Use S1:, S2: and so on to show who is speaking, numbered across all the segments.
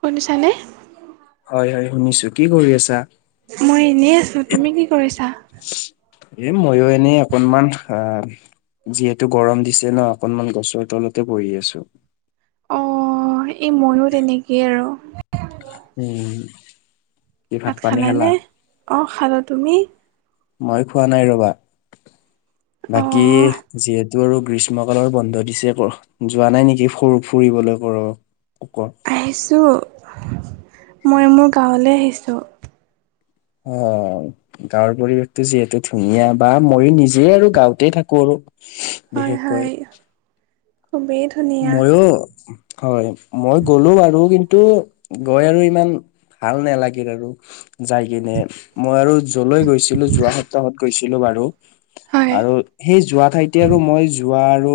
S1: শুনিছানে?
S2: হয় হয় শুনিছো কি কৰি আছা?
S1: মই এনেই আছো তুমি কি কৰিছা?
S2: এ ময়ো এনেই অকনমান আহ যিহেতু গৰম দিছে ন অকনমান গছৰ তলতে পৰি আছো।
S1: অঁ', এই ময়ো তেনেকেই আৰু।
S2: উম। কি
S1: ভাত
S2: পানী খালা
S1: খালানে অঁ', খালা তুমি?
S2: মই খোৱা নাই ৰবা বাকী
S1: অ'
S2: যিহেতু আৰু গ্ৰীষ্ম মকালৰ বন্ধ দিছে যোৱা নাই নেকি ফ ফুৰিবলৈ কৰ ক
S1: আহিছোঁ মই মোৰ গাঁৱলৈ আহিছোঁ।
S2: অ'। গাঁৱৰ পৰিৱেশটো যিহেতু ধুনীয়া বা ময়ো নিজে আৰু গাঁওঁতে থাকো আৰু।
S1: হয়
S2: বিশেষকৈ
S1: হয় খুবেই ধুনীয়া।
S2: ময়ো হয় মই গলো আৰু কিন্তু গৈ আৰু ইমান ভাল নালাগিল আৰু। যাই কিনে মই আৰু য'লৈ গৈছিলো যোৱা সপ্তাহত গৈছিলো বাৰু
S1: হয়,
S2: আৰু সেই যোৱা ঠাইতে আৰু মই যোৱা আৰু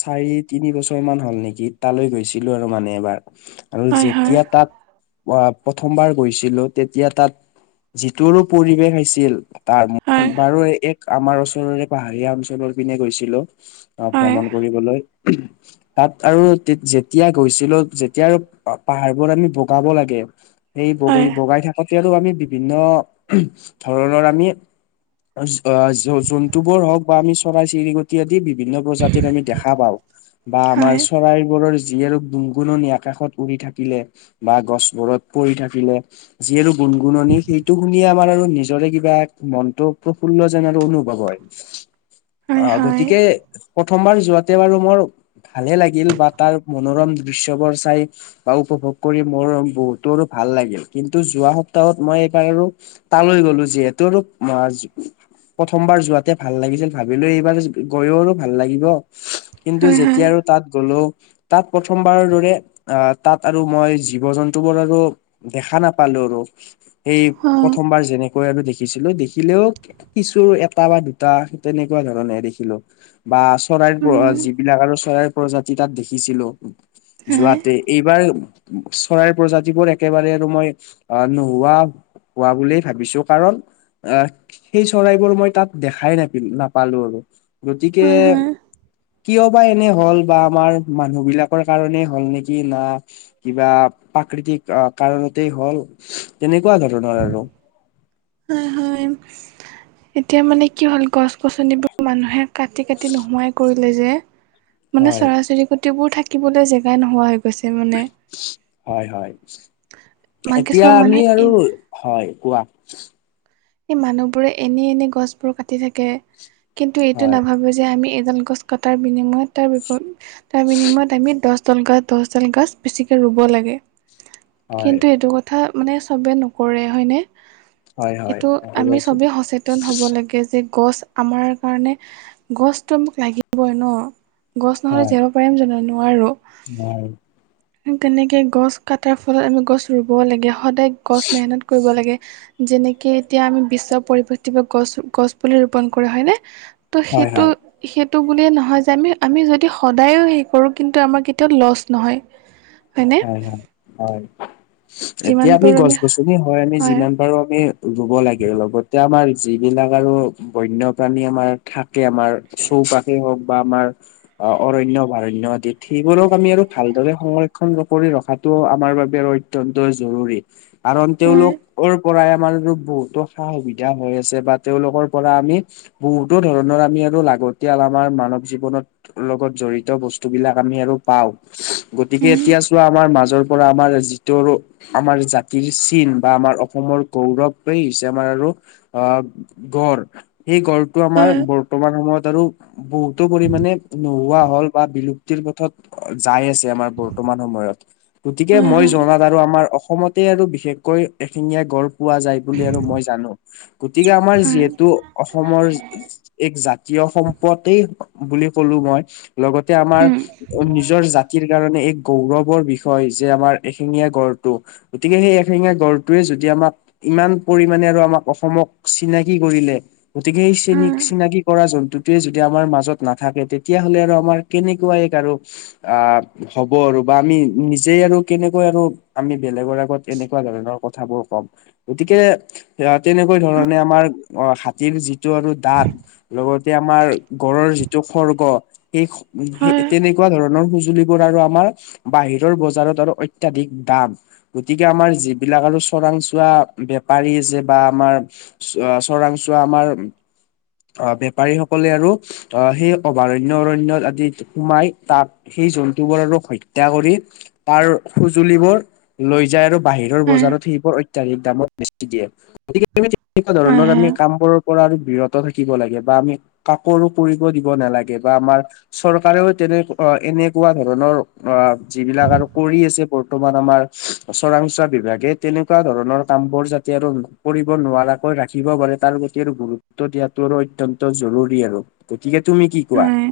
S2: চাৰিত তিনি বছৰ মান হ'ল নেকি তালৈ গৈছিলো আৰু মানে এবাৰ আৰু
S1: হয়, হয়,
S2: যেতিয়া তাত অ প্ৰথমবাৰ গৈছিলো তেতিয়া তাত যিটোৰো পৰিৱেশ আছিল। তাৰ মই
S1: হয়,
S2: বাৰু এক আমাৰ ওচৰৰে পাহাৰীয়া অঞ্চলৰ পিনে গৈছিলো আহ
S1: হয়,
S2: ভ্ৰমণ কৰিবলৈ। তাত আৰু যেতিয়া গৈছিলো যেতিয়া আৰু পাহাৰবোৰ আমি বগাব লাগে সেই
S1: হয়,
S2: বগী বগাই থাকোতে আৰু আমি বিভিন্ন ধৰণৰ আমি জন্তু বোৰ হওঁক বা আমি চৰাই চিৰিকটি আদি বিভিন্ন প্ৰজাতিক আমি দেখা পাওঁ বা আমাৰ
S1: হয়।
S2: চৰাইবোৰৰ যি আৰু গুণগুণনি আকাশত উৰি থাকিলে বা গছবোৰত পৰি থাকিলে। যি আৰু গুণ গুণনি সেইটো শুনিয়ে আমাৰ আৰু নিজৰে কিবা মনটো প্ৰফুল্ল যেন আৰু অনুভৱ হয়।
S1: হয়,
S2: অ',
S1: হয়,
S2: গতিকে প্ৰথমবাৰ যোৱাতে বাৰু মোৰ ভালে লাগিল বা তাৰ মনোৰম দৃশ্যবোৰ চাই বা উপভোগ কৰি মোৰ বহুতো আৰু ভাল লাগিল কিন্তু যোৱা সপ্তাহত মই এইবাৰ আৰু তালৈ গলো যিহেতু আৰু [unintelligible] প্ৰথমবাৰ যোৱাতে ভাল লাগিছিল ভাবিলো এইবাৰ গৈয়ো ভাল লাগিব কিন্তু
S1: হয়, হয়,
S2: যেতিয়া আৰু তাত গ'লো তাত প্ৰথমবাৰৰ দৰে আহ তাত আৰু মই জীৱ জন্তু বোৰ আৰু দেখা নাপালো আৰু সেই
S1: হয়,
S2: প্ৰথমবাৰ যেনেক কৈ আৰু দেখিছিলো দেখিলেও কিছু এটা বা দুটা তেনেকুৱা ধৰণে দেখিলো। বা চৰাইৰ
S1: উম, হয়,
S2: যিবিলাক আৰু চৰাইৰ প্ৰজাতি তাত দেখিছিলো।
S1: হয়,
S2: যোৱাতে এইবাৰ চৰাইৰ প্ৰজাতিবোৰ একেবাৰে আৰু মই আহ নোহোৱা হোৱা বুলিয়ে ভাবিছো কাৰণ আহ সেই চৰাইবোৰ মই তাত দেখাই নাপো নাপালো আৰু গতিকে
S1: হয়।
S2: কিয় বা এনে হ'ল বা আমাৰ মানুহ বিলাকৰ কাৰণে হ'ল নেকি না কিবা প্ৰাকৃতিক কাৰণতেই হ'ল তেনেকুৱা ধৰণৰ আৰু।
S1: হয়, হয়, এতিয়া মানে কি হ'ল গছ গছনিবোৰ মানুহে কাটি কাটি নোহোৱাই কৰিলে যে মানে
S2: হয়,
S1: চৰাই চিৰিকটিবোৰ থাকিবলৈ জেগাই নোহোৱা হৈ গৈছে মানে
S2: হয়, হয়,
S1: মান
S2: এতিয়া
S1: কিছুমান
S2: আমি
S1: মানুহে এ
S2: আৰু হয় কোৱা।
S1: এই মানুহবোৰে এনে এনে গছবোৰ কাটি থাকে কিন্তু এইটো
S2: হয়,
S1: নাভাবে যে আমি এডাল গছ কটাৰ বিনিময়ত তাৰ তাৰ বিনিময়ত আমি দহ [unintelligible] দাল গছ বেছিকে ৰুব লাগে।
S2: হয়,
S1: মানে চবে নকৰে হয়নে?
S2: হয়, হয়,
S1: এইটো আমি
S2: একেবাৰে ঠিক
S1: সবেই সচেতন হ'ব লাগে যে গছ আমাৰ কাৰণে গছটো আমাক লাগিবই ন' গছ নহ'লে
S2: হয়,
S1: যে পাৰিম জানো নোৱাৰোঁ।
S2: হয়।
S1: তেনেকে গছ কাটাৰ ফলত আমি গছ ৰুব লাগে সদায় গছ মেহনত কৰিব লাগে যেনেক এতিয়া আমি বিশ্ব পৰিৱেশ গছ গছ পুলি ৰোপন কৰা হয়নে? ত'
S2: হয়,
S1: সেইটো।
S2: হয়,
S1: সেইটো বুলিয়ে নহয় যে আমি আমি যদি সদায়ো হেৰি কৰোঁ কিন্তু আমাৰ কেতিয়াও লছ নহয়।
S2: [unintelligible]
S1: হয়নে?
S2: হয়, হয়, হয়,
S1: যিমান
S2: এতিয়া আমি
S1: পাৰোঁ
S2: গছ গছনি হয় আমি যিমান পাৰো আমি ৰুব লাগে লগতে আমাৰ যিবিলাক আৰু বন্যপ্ৰাণী আমাৰ থাকে আমাৰ চৌপাশে হওক বা আমাৰ অৰণ্য ভাৰণ্য আদি সেইবোৰক আমি আৰু ভালদৰে সংৰক্ষ কৰি ৰখাটো আমাৰ বাবে অত্যন্ত জৰুৰী কাৰণ
S1: হয়
S2: তেওঁলোকৰ পৰাই আমাৰ বহুতো সা সুবিধা হৈ আছে বা তেওঁলোকৰ পৰা আমি বহুতো ধৰণৰ আমি আৰু লাগতিয়াল আমাৰ মানৱ জীৱনত লগত জড়িত বস্তু বিলাক আমি আৰু পাওঁ গতিকে
S1: উম
S2: এতিয়া চোৱা আমাৰ মাজৰ পৰা আমাৰ যিটো আমাৰ জাতিৰ চিন বা আমাৰ অসমৰ গৌৰৱেই হৈছে আমাৰ আৰু আহ গৰ এই গড়টো আমাৰ
S1: হয়।
S2: বৰ্তমান সময়ত আৰু বহুতো পৰিমানে নোহোৱা হল বা বিলু পথত যাই আছে আমাৰ বৰ্তমান সময়ত গতিকে
S1: হয়
S2: মই
S1: হয়
S2: জনাত আৰু আমাৰ অসমতে আৰু বিশেষকৈ এখেঙীয়া গড় পোৱা যায় বুলি আৰু মই জানো গতিকে আমাৰ
S1: হয়
S2: যিহেতু অসমৰ এক জাতীয় সম্পদ বুলি কলো মই লগতে আমাৰ
S1: উম
S2: নিজৰ জাতিৰ কাৰণে এক গৌৰৱৰ বিষয় যে আমাৰ এশেঙীয়া গড়টো গতিকে সেই এশেঙীয়া গড়টোৱে যদি আমা ইমান পৰিমানে আৰু আমাক অসমক চিনাকি কৰিলে গতিকে এই চিনিক
S1: হয়
S2: চিনাকি কৰা জন্তু যদি আমাৰ মাজত নাথাকে তেতিয়া হলে আৰু আমাৰ কেনেকুৱা এক আৰু আ হ'ব আৰু বা আমি নিজে আৰু কেনেকৈ আৰু আমি বেলেগৰ আগত এনেকুৱা ধৰণৰ কথাবোৰ ক'ম। গতিকে এ তেনেকুৱা ধৰণে আমাৰ হাতীৰ যিটো আৰু দাঁত লগতে আমাৰ গড়ৰ যিটো খৰ্গ সেই
S1: হয়
S2: উ তেনেকুৱা ধৰণৰ সুজলিবোৰ আৰু আমাৰ বাহিৰৰ বজাৰত আৰু অত্যাধিক দাম গতিকে আমাৰ যিবিলাক আৰু চোৰাংচোৱা বেপাৰী আচে বা আমাৰ চোৱা চৰাং চোৱা আমাৰ আহ বেপাৰীসকলে আৰু আহ সেই অভয়াৰণ্য অৰণ্য আদিত সোমাই তাত সেই জন্তু বোৰ আৰু হত্যা কৰি তাৰ সজুলিবোৰ লৈ যায় আৰু বাহিৰৰ
S1: হয়
S2: বজাৰত সেইবোৰ দামত বেছি দিয়ে গতিকে তেনেকুৱা
S1: হয়
S2: ধৰণৰ আমি
S1: হয়
S2: কাম বোৰ পৰা আৰু বিৰত থাকিব লাগে বা আমি কাকো আৰু কৰিব দিব নালাগে বা আমাৰ চৰকাৰেও তেনেক অ' এনেকুৱা ধৰণৰ অ' যিবিলাক আৰু কৰি আছে বৰ্তমান আমাৰ চৰাংচোৱা বিভাগে তেনেকুৱা ধৰণৰ কাম বোৰ যাতে আৰু কৰিব নোৱাৰাকৈ ৰাখিব পাৰে তাৰ প্ৰতি আৰু গুৰুত্ব গুৰুত্ব দিয়াতটো আৰু অত্যয়ন্ত জৰুৰী আৰু, গতিকে তুমি কি কোৱা?
S1: হয়।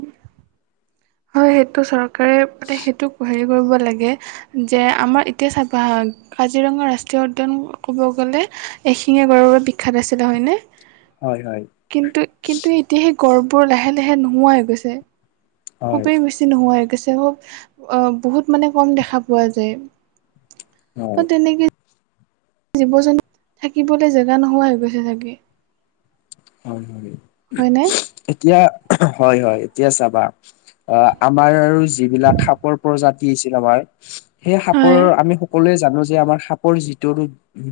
S1: হয় সেইটো চৰকাৰে এ সেইটো হেৰি কৰিব লাগে যে আমাৰ এতিয়া চাব হা কাজিৰঙা ৰাষ্ট্ৰীয় উদ্যান ক'ব গ'লে এশিঙীয়া গড়ৰ বিখ্যাত আছিলে হয়নে?
S2: হয় হয়।
S1: কিন্তু কিন্তু এতিয়া সেই গড়বোৰ লাহে লাহে নোহোৱাই হৈ গৈছে।
S2: হয়
S1: খুবেই বেছি নোহোৱা গৈছে খুব বহুত মানে কম দেখা পোৱা যায়।
S2: হয়
S1: অ' তেনেকে জীৱ জন্তু থাকিবলৈ জেগা নোহোৱা হৈ গৈছে চাগে।
S2: হয় হয়।
S1: হয়নে?
S2: এতিয়া হয় হয় এতিয়া চাবা অ' আমাৰ আৰু যিবিলাক খাপৰ প্ৰজাতি আছিল আমাৰ সেই সাপৰ
S1: হয়
S2: আমি সকলোৱে জানো যে আমাৰ সাপৰ যিটোপ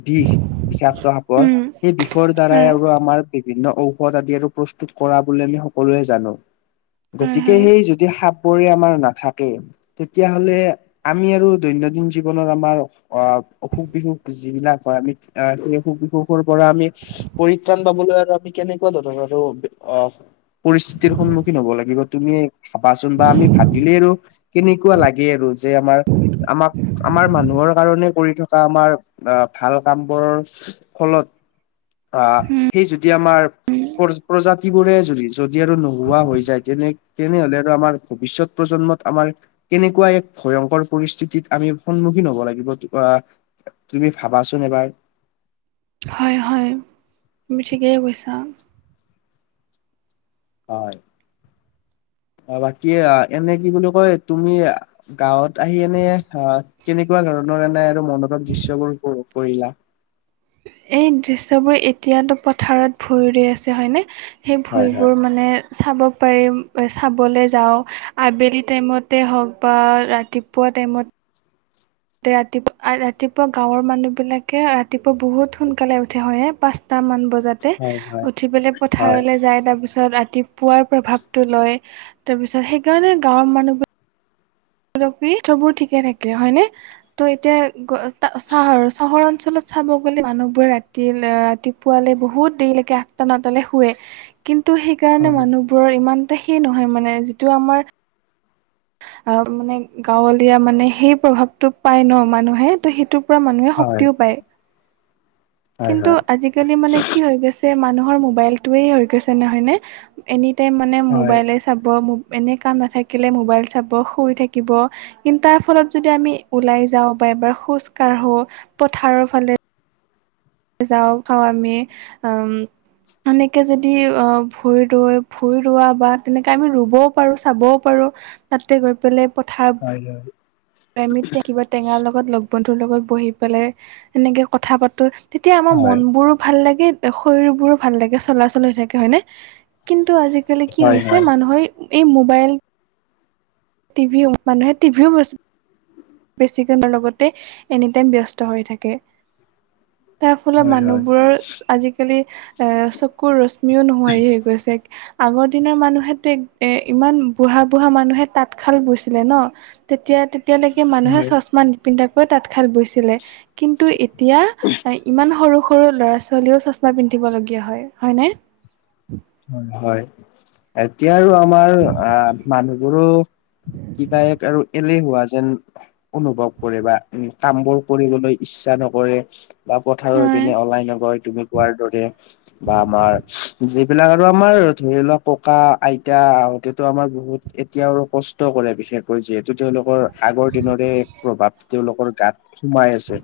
S2: বিষ বিষাক্ত সাপৰ,
S1: উম
S2: সেই বিষৰ দ্বাৰাই
S1: হয়
S2: আৰু আমাৰ বিভিন্ন ঔষধ আদি আৰু প্ৰস্তুত কৰা বুলি আমি সকলোৱে জানো।
S1: হয় হয়
S2: গতিকে
S1: হয়
S2: সেই যদি সাপ বৰে আমাৰ নাথাকে তেতিয়াহলে আমি আৰু দৈনন্দিন জীৱনত আমাৰ অ' অসুখ বিসুখ যিবিলাক হয় আমি আহ সেই অসুখ বিসুখৰ পৰা আমি পৰিত্ৰাণ পাবলৈ আমি কেনেকুৱা ধৰণৰ আৰু অ' পৰিস্থিতিৰ সন্মুখীন হব লাগিব তুমি ভাবাচোন বা আমি ভাবিলে আৰু কেনেকুৱা লাগে আৰু যে আমাৰ আমাক আমাৰ মানুহৰ কাৰণে কৰি থকা বা আমাৰ ভাল কামবোৰৰ ফলত আ
S1: উম
S2: সেই যদি আমাৰ প্ৰ-প্ৰজাতি বোৰে যদি যদি আৰু নোহোৱা হৈ যায় তেনে তেনেহলে আৰু আমাৰ ভৱিষ্যত প্ৰজন্মত আমাৰ কেনেকুৱা এক ভয়ংকৰ পৰিস্থিতিত আমি সন্মুখীন হব লাগিব আহ তুমি ভাবাচোন এবাৰ।
S1: হয় হয়, তুমি ঠিকেই কৈছা।
S2: হয়, অ' বাকী এনে কি বুলি কয় তুমি গাঁৱত আহি এনে অ' কেনেকুৱা ধৰণৰ এনে আৰু মনত দৃশ্যবোৰ উপভোগ কৰিলা?
S1: এই দৃশ্যবোৰ এতিয়াতো পথাৰত ভূঁই ৰুই আছে হয়নে। সেই
S2: হয় হয়
S1: ভূঁইবোৰ মানে চাব পাৰিম চাবলৈ যাওঁ আবেলি টাইমতে হওক বা ৰাতিপুৱা টাইমত। ৰাতিপুৱা ৰাতিপুৱা গাঁৱৰ মানুহ বিলাকে ৰাতিপুৱা বহুত সোনকালে উঠে হয়ে পাঁচটা মান বজাত।
S2: হয়
S1: যাতে উঠি পেলে
S2: হয়
S1: পথাৰলৈ যাই তাৰ পিছ ছত ৰাতিপুৱাৰ প্ৰভাৱটো লয় তাৰপিছত সেইকাৰণে গাঁৱৰ মানুহবোৰ [unintelligible] বোৰ ঠিকে থাকে হয়নে ত' এতিয়া চাহৰ চাহৰ অঞ্চলত চাব গ'লে মানুহবোৰে ৰাতি ৰাতি পোৱালে বহুত দেৰিলৈকে আঠটা নটালে শুৱে। কিন্তু সেইকাৰণে
S2: হয়
S1: মানুহবোৰৰ ইমান এটা সেই নহয় মানে যিটো আমাৰ আহ মানে গাঁৱলীয়া মানে সেই প্ৰভাৱটো পাই ন মানুহে ত সেইটো পৰা মানুহে
S2: হয় হয়
S1: শক্তিও পায়।
S2: হয়
S1: কিন্তু
S2: হয়
S1: আজিকালি মানে কি হৈ গৈছে মানুহৰ মোবাইলটোয়েই হৈ গৈছে নহয় নে? এনিটাইম মানে মোবাইলে চাব এনে কাম নাথাকিলে মোবাইল চাব শুই থাকিব। কিন্তু তাৰ ফলত যদি আমি ওলাই যাওঁ বা এবাৰ খোজ কাঢ়ো পথাৰৰ ফালে যাওঁ খাওঁ আমি এনেকৈ যদি ভূই ৰৈ ভূই ৰোৱা বা তেনেকৈ আমি ৰুবও পাৰোঁ চাবও পাৰোঁ। তাতে গৈ পেলাই পথাৰত
S2: হয়
S1: কিবা টেঙাৰ লগত লগ বন্ধুৰ লগত বহি পেলাই এনেকে কথা পাতো তেতিয়া আমাৰ
S2: হয়
S1: মনবোৰো ভাল লাগে। শৰীৰবোৰো ভাল লাগে চলাচল হৈ থাকে হয়নে? কিন্তু আজিকালি কি
S2: হয় হয়
S1: হৈছে
S2: হয় হয়
S1: মানুহৰ এই মোবাইল টিভিও মানুহে টিভিও বেছিক লগতে এনিটাইম ব্যস্ত হৈ থাকে। তাৰ ফলত
S2: হয়
S1: মানুহবোৰৰ আজিকালি চকুৰ ৰশ্মিও নোহোৱাৰি হৈ গৈছে। আগৰ দিনৰ মানুহেতো এ ইমান বুঢ়া বুঢ়া মানুহে তাত তাতঁ শাল বৈছিলে ন তেতিয়া-তেতিয়ালৈকে মানুহে
S2: হয়
S1: চচমা পিন্ধাকৈ তাতঁ শাল বৈছিলে। কিন্তু এতিয়া ইমান সৰু সৰু সৰু ল'ৰা ছোৱালীও চচমা পিন্ধিবলগীয়া হয় হয়নে?
S2: হয় হয় এতিয়া আৰু আমাৰ আহ মানুহবোৰো কিবা এ আৰু এলেহুৱা যেন অনুভৱ কৰে বা উম কামবোৰ কৰিবলৈ ইচ্ছা নকৰে। বা পথাৰৰ
S1: হয়
S2: পিনে ওলাই নগৈ তুমি কোৱাৰ দৰে বা আমাৰ যি এইবিলাক আৰু আমাৰ ধৰি লোৱাক ককা আইতাহঁতেতো আমাৰ বহুত এতিয়া আৰু কষ্ট কৰে বিশেষকৈ যিহেতু তেওঁলোকৰ আগৰ দিনৰে প্ৰভাৱ তেওঁলোকৰ গাত সোমাই আছে।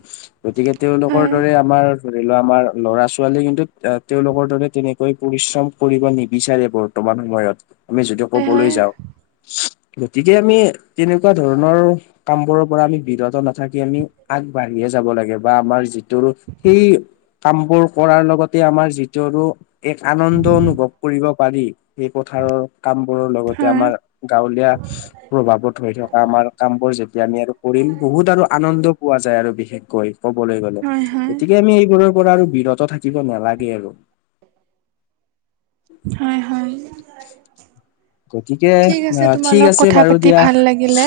S2: গতিকে তেওঁলোকৰ
S1: হয়
S2: দৰে আমাৰ ধৰি লোৱা আমাৰ ল'ৰা ছোৱালী কিন্তু তেওঁলোকৰ দৰে তেনেকৈ পৰিশ্ৰম কৰিব নিবিচাৰে বৰ্তমান সময়ত আমি যদিও কবলৈ
S1: হয়
S2: যাওঁ। গতিকে আমি তেনেকুৱা ধৰণৰ কামবোৰৰ পৰা আমি বিৰত নাথাকি আমি আগবাঢ়িয়ে যাব লাগে বা আমাৰ যি সেই কামবোৰ কৰাৰ লগতে আমাৰ যিটো আৰু এক আনন্দ অনুভৱ কৰিব পাৰি সেই পথাৰৰ কামবোৰৰ
S1: হয়
S2: লগতে
S1: হয়
S2: আমাৰ গাঁওলীয়া প্ৰভাৱত হৈ থকা আমাৰ কামবোৰ যেতিয়া আমি আৰু কৰিম বহুত আৰু আনন্দ পোৱা যায় আৰু বিশেষকৈ ক'বলৈ গ'লে
S1: হয় হয়
S2: গতিকে আমি এইবোৰৰ পৰা আৰু বিৰত থাকিব নালাগে আৰু।
S1: হয়, হয়।
S2: গতিকে
S1: ঠিক আছে,
S2: আহ
S1: তোমাৰ
S2: ঠিক
S1: লগত
S2: আছে
S1: কথা
S2: বাৰু
S1: পাতি
S2: দিয়া
S1: ভাল লাগিলে।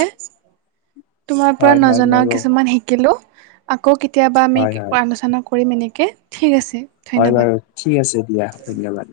S1: তোমাৰ পৰা
S2: হয় হয়
S1: নজনাও
S2: মোৰো
S1: কিছুমান শিকিলো। আকৌ কেতিয়াবা আমি
S2: হয় হয়
S1: আলোচনা কৰিম এনেকৈ ঠিক আছে।
S2: হয়
S1: ধন্যবাদ
S2: বাৰু ঠিক আছে দিয়া ধন্যবাদ।